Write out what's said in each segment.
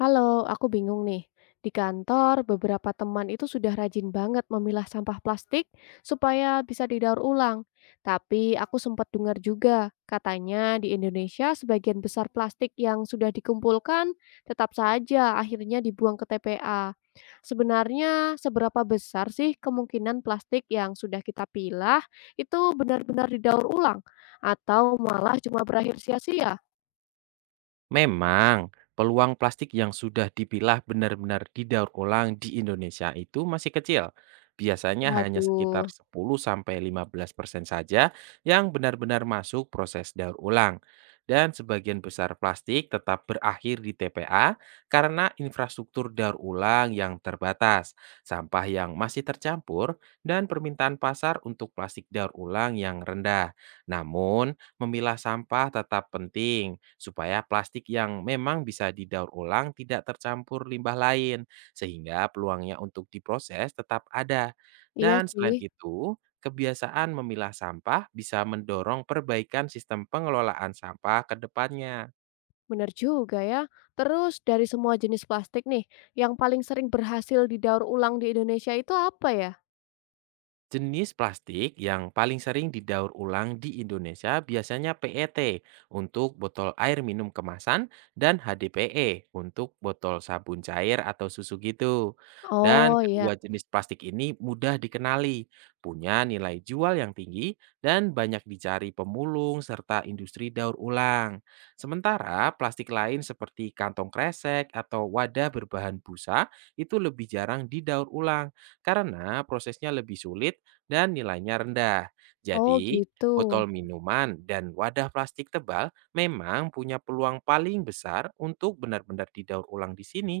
Halo, aku bingung nih. Di kantor, beberapa teman itu sudah rajin banget memilah sampah plastik supaya bisa didaur ulang. Tapi aku sempat dengar juga, katanya di Indonesia sebagian besar plastik yang sudah dikumpulkan tetap saja akhirnya dibuang ke TPA. Sebenarnya, seberapa besar sih kemungkinan plastik yang sudah kita pilah itu benar-benar didaur ulang? Atau malah cuma berakhir sia-sia? Memang, peluang plastik yang sudah dipilah benar-benar didaur ulang di Indonesia itu masih kecil. Biasanya hanya sekitar Waduh, 10-15% saja yang benar-benar masuk proses daur ulang. Dan sebagian besar plastik tetap berakhir di TPA karena infrastruktur daur ulang yang terbatas, sampah yang masih tercampur, dan permintaan pasar untuk plastik daur ulang yang rendah. Namun, memilah sampah tetap penting supaya plastik yang memang bisa didaur ulang tidak tercampur limbah lain, sehingga peluangnya untuk diproses tetap ada. iya Dan sih. selain itu, kebiasaan memilah sampah bisa mendorong perbaikan sistem pengelolaan sampah ke depannya. Benar juga ya. Terus dari semua jenis plastik nih, yang paling sering berhasil didaur ulang di Indonesia itu apa ya? Jenis plastik yang paling sering didaur ulang di Indonesia biasanya PET untuk botol air minum kemasan dan HDPE untuk botol sabun cair atau susu gitu. Dan Oh ya, kedua jenis plastik ini mudah dikenali, punya nilai jual yang tinggi dan banyak dicari pemulung serta industri daur ulang. Sementara plastik lain seperti kantong kresek atau wadah berbahan busa itu lebih jarang didaur ulang karena prosesnya lebih sulit dan nilainya rendah. oh Jadi, gitu. botol minuman dan wadah plastik tebal memang punya peluang paling besar untuk benar-benar didaur ulang di sini.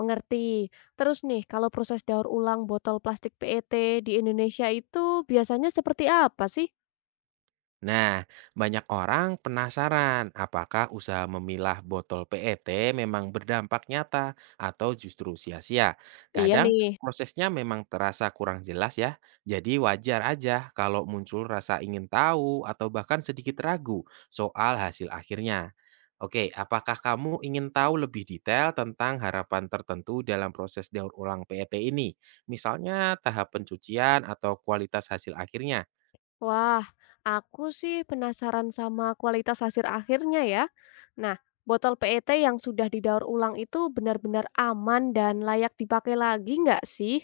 Mengerti. Terus nih, kalau proses daur ulang botol plastik PET di Indonesia itu biasanya seperti apa sih? Nah, banyak orang penasaran apakah usaha memilah botol PET memang berdampak nyata atau justru sia-sia. Iya Kadang nih. prosesnya memang terasa kurang jelas ya, jadi wajar aja kalau muncul rasa ingin tahu atau bahkan sedikit ragu soal hasil akhirnya. Oke, apakah kamu ingin tahu lebih detail tentang harapan tertentu dalam proses daur ulang PET ini? Misalnya tahap pencucian atau kualitas hasil akhirnya? Wah, aku sih penasaran sama kualitas hasil akhirnya ya. Nah, botol PET yang sudah didaur ulang itu benar-benar aman dan layak dipakai lagi nggak sih?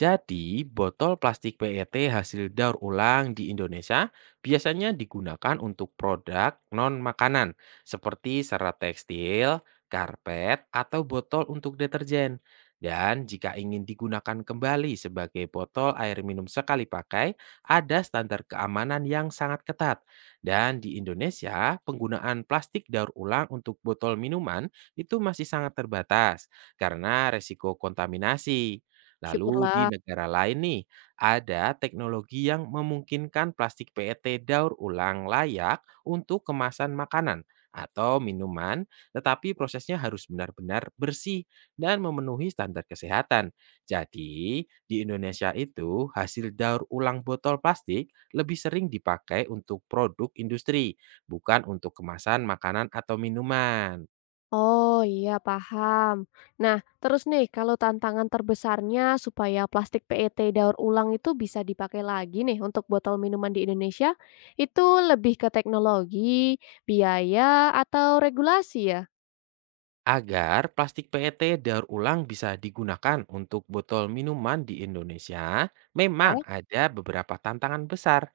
Jadi, botol plastik PET hasil daur ulang di Indonesia biasanya digunakan untuk produk non-makanan seperti serat tekstil, karpet, atau botol untuk deterjen. Dan jika ingin digunakan kembali sebagai botol air minum sekali pakai, ada standar keamanan yang sangat ketat. Dan di Indonesia, penggunaan plastik daur ulang untuk botol minuman itu masih sangat terbatas karena resiko kontaminasi. Lalu di Syukurlah. negara lain nih, ada teknologi yang memungkinkan plastik PET daur ulang layak untuk kemasan makanan atau minuman, tetapi prosesnya harus benar-benar bersih dan memenuhi standar kesehatan. Jadi, di Indonesia itu hasil daur ulang botol plastik lebih sering dipakai untuk produk industri, bukan untuk kemasan makanan atau minuman. Oh iya paham. Nah, terus nih kalau tantangan terbesarnya supaya plastik PET daur ulang itu bisa dipakai lagi nih untuk botol minuman di Indonesia, itu lebih ke teknologi, biaya, atau regulasi ya? Agar plastik PET daur ulang bisa digunakan untuk botol minuman di Indonesia, Ya, memang ada beberapa tantangan besar.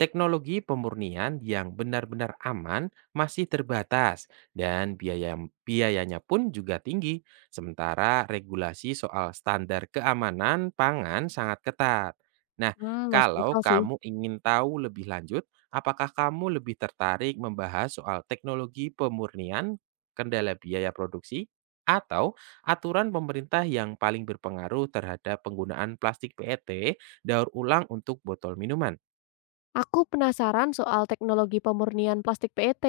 Teknologi pemurnian yang benar-benar aman masih terbatas dan biayanya pun juga tinggi, sementara regulasi soal standar keamanan pangan sangat ketat. Nah, masuk akal kalau sih. kamu ingin tahu lebih lanjut, apakah kamu lebih tertarik membahas soal teknologi pemurnian, kendala biaya produksi, atau aturan pemerintah yang paling berpengaruh terhadap penggunaan plastik PET daur ulang untuk botol minuman? Aku penasaran soal teknologi pemurnian plastik PET.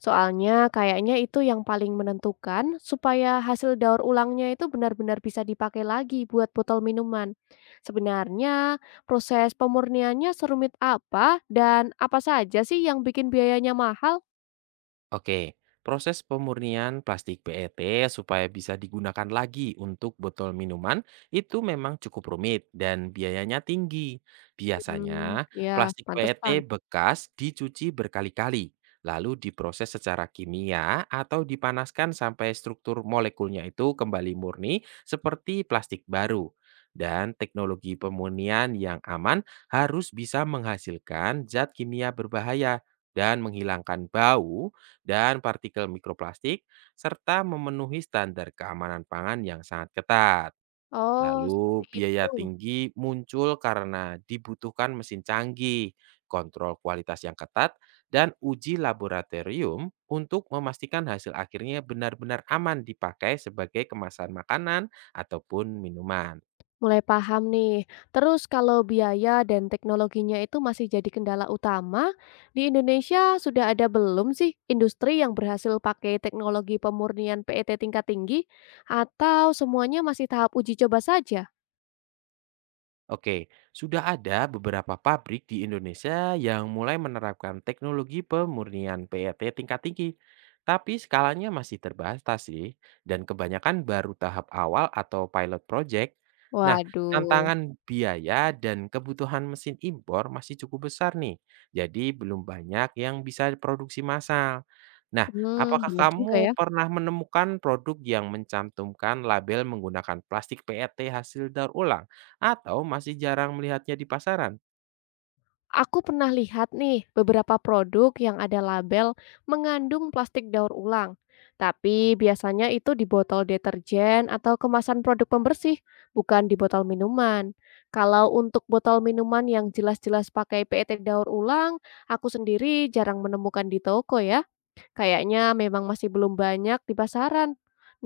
Soalnya kayaknya itu yang paling menentukan supaya hasil daur ulangnya itu benar-benar bisa dipakai lagi buat botol minuman. Sebenarnya proses pemurniannya serumit apa dan apa saja sih yang bikin biayanya mahal? Oke, proses pemurnian plastik PET supaya bisa digunakan lagi untuk botol minuman itu memang cukup rumit dan biayanya tinggi. Biasanya, Ya, plastik PET pantesan. bekas dicuci berkali-kali, lalu diproses secara kimia atau dipanaskan sampai struktur molekulnya itu kembali murni seperti plastik baru. Dan teknologi pemurnian yang aman harus bisa menghasilkan zat kimia berbahaya dan menghilangkan bau dan partikel mikroplastik, serta memenuhi standar keamanan pangan yang sangat ketat. Oh, Lalu, seperti biaya itu. tinggi muncul karena dibutuhkan mesin canggih, kontrol kualitas yang ketat, dan uji laboratorium untuk memastikan hasil akhirnya benar-benar aman dipakai sebagai kemasan makanan ataupun minuman. Mulai paham nih. Terus kalau biaya dan teknologinya itu masih jadi kendala utama, di Indonesia sudah ada belum sih industri yang berhasil pakai teknologi pemurnian PET tingkat tinggi atau semuanya masih tahap uji coba saja? Oke, sudah ada beberapa pabrik di Indonesia yang mulai menerapkan teknologi pemurnian PET tingkat tinggi. Tapi skalanya masih terbatas sih, dan kebanyakan baru tahap awal atau pilot project. Nah, Waduh. tantangan biaya dan kebutuhan mesin impor masih cukup besar nih. Jadi belum banyak yang bisa produksi massal. Nah, Hmm, apakah bener juga ya. kamu pernah menemukan produk yang mencantumkan label menggunakan plastik PET hasil daur ulang? Atau masih jarang melihatnya di pasaran? Aku pernah lihat nih beberapa produk yang ada label mengandung plastik daur ulang, tapi biasanya itu di botol deterjen atau kemasan produk pembersih, bukan di botol minuman. Kalau untuk botol minuman yang jelas-jelas pakai PET daur ulang, aku sendiri jarang menemukan di toko ya. Kayaknya memang masih belum banyak di pasaran.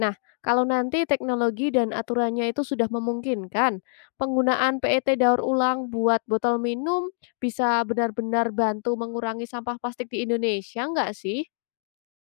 Nah, kalau nanti teknologi dan aturannya itu sudah memungkinkan, penggunaan PET daur ulang buat botol minum bisa benar-benar bantu mengurangi sampah plastik di Indonesia nggak sih?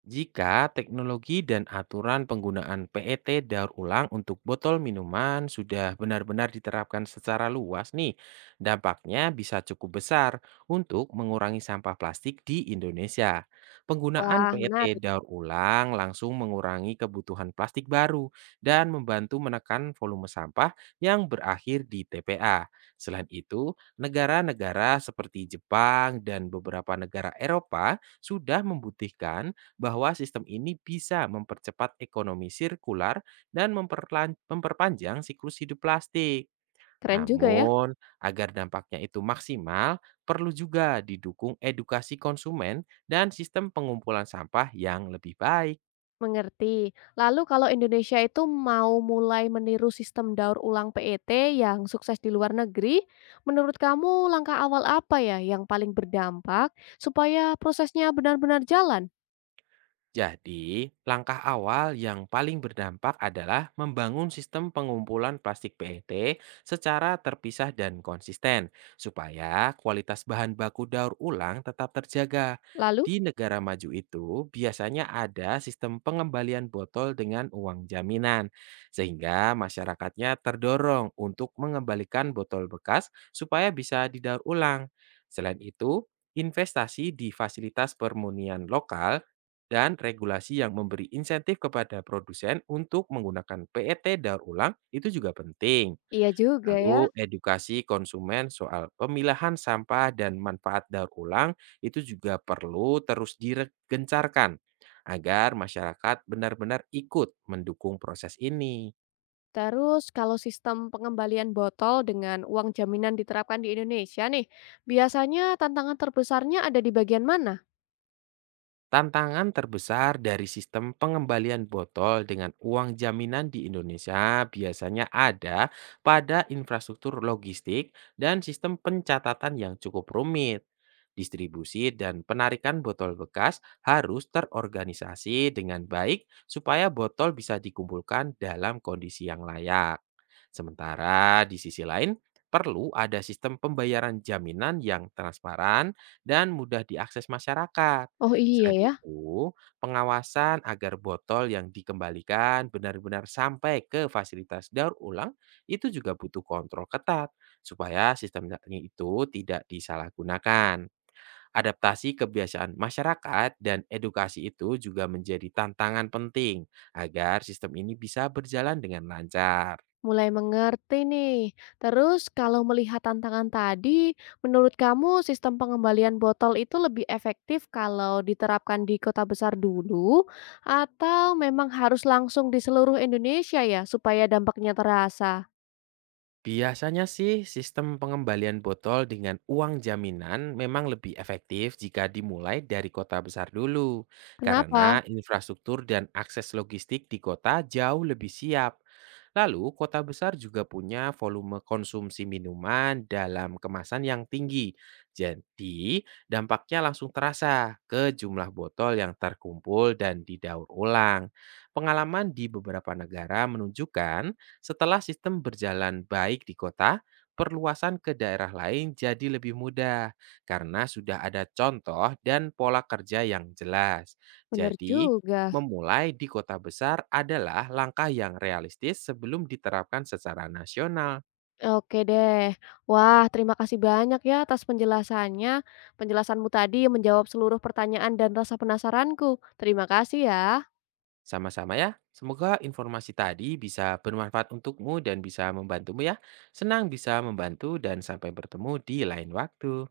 Jika teknologi dan aturan penggunaan PET daur ulang untuk botol minuman sudah benar-benar diterapkan secara luas nih, dampaknya bisa cukup besar untuk mengurangi sampah plastik di Indonesia. Penggunaan Wah, PET menarik. daur ulang langsung mengurangi kebutuhan plastik baru dan membantu menekan volume sampah yang berakhir di TPA. Selain itu, negara-negara seperti Jepang dan beberapa negara Eropa sudah membuktikan bahwa sistem ini bisa mempercepat ekonomi sirkular dan memperpanjang siklus hidup plastik. Keren juga ya. Namun, agar dampaknya itu maksimal, perlu juga didukung edukasi konsumen dan sistem pengumpulan sampah yang lebih baik. Mengerti. Lalu kalau Indonesia itu mau mulai meniru sistem daur ulang PET yang sukses di luar negeri, menurut kamu langkah awal apa ya yang paling berdampak supaya prosesnya benar-benar jalan? Jadi, langkah awal yang paling berdampak adalah membangun sistem pengumpulan plastik PET secara terpisah dan konsisten, supaya kualitas bahan baku daur ulang tetap terjaga. Lalu? Di negara maju itu, biasanya ada sistem pengembalian botol dengan uang jaminan, sehingga masyarakatnya terdorong untuk mengembalikan botol bekas supaya bisa didaur ulang. Selain itu, investasi di fasilitas permunian lokal dan regulasi yang memberi insentif kepada produsen untuk menggunakan PET daur ulang itu juga penting. Iya juga ya. Lalu edukasi konsumen soal pemilahan sampah dan manfaat daur ulang itu juga perlu terus digencarkan agar masyarakat benar-benar ikut mendukung proses ini. Terus kalau sistem pengembalian botol dengan uang jaminan diterapkan di Indonesia nih, biasanya tantangan terbesarnya ada di bagian mana? Tantangan terbesar dari sistem pengembalian botol dengan uang jaminan di Indonesia biasanya ada pada infrastruktur logistik dan sistem pencatatan yang cukup rumit. Distribusi dan penarikan botol bekas harus terorganisasi dengan baik supaya botol bisa dikumpulkan dalam kondisi yang layak. Sementara di sisi lain, perlu ada sistem pembayaran jaminan yang transparan dan mudah diakses masyarakat. Oh iya Selain ya, itu, pengawasan agar botol yang dikembalikan benar-benar sampai ke fasilitas daur ulang itu juga butuh kontrol ketat supaya sistemnya itu tidak disalahgunakan. Adaptasi kebiasaan masyarakat dan edukasi itu juga menjadi tantangan penting agar sistem ini bisa berjalan dengan lancar. mulai mengerti nih. Terus kalau melihat tantangan tadi, menurut kamu sistem pengembalian botol itu lebih efektif kalau diterapkan di kota besar dulu atau memang harus langsung di seluruh Indonesia ya supaya dampaknya terasa? Biasanya sih sistem pengembalian botol dengan uang jaminan memang lebih efektif jika dimulai dari kota besar dulu, Kenapa? karena infrastruktur dan akses logistik di kota jauh lebih siap. Lalu, kota besar juga punya volume konsumsi minuman dalam kemasan yang tinggi. Jadi, dampaknya langsung terasa ke jumlah botol yang terkumpul dan didaur ulang. Pengalaman di beberapa negara menunjukkan setelah sistem berjalan baik di kota, perluasan ke daerah lain jadi lebih mudah karena sudah ada contoh dan pola kerja yang jelas. Bener Jadi, juga. memulai di kota besar adalah langkah yang realistis sebelum diterapkan secara nasional. Oke deh. Wah, terima kasih banyak ya atas penjelasannya. Penjelasanmu tadi menjawab seluruh pertanyaan dan rasa penasaranku. Terima kasih ya. Sama-sama ya, semoga informasi tadi bisa bermanfaat untukmu dan bisa membantumu ya. Senang bisa membantu dan sampai bertemu di lain waktu.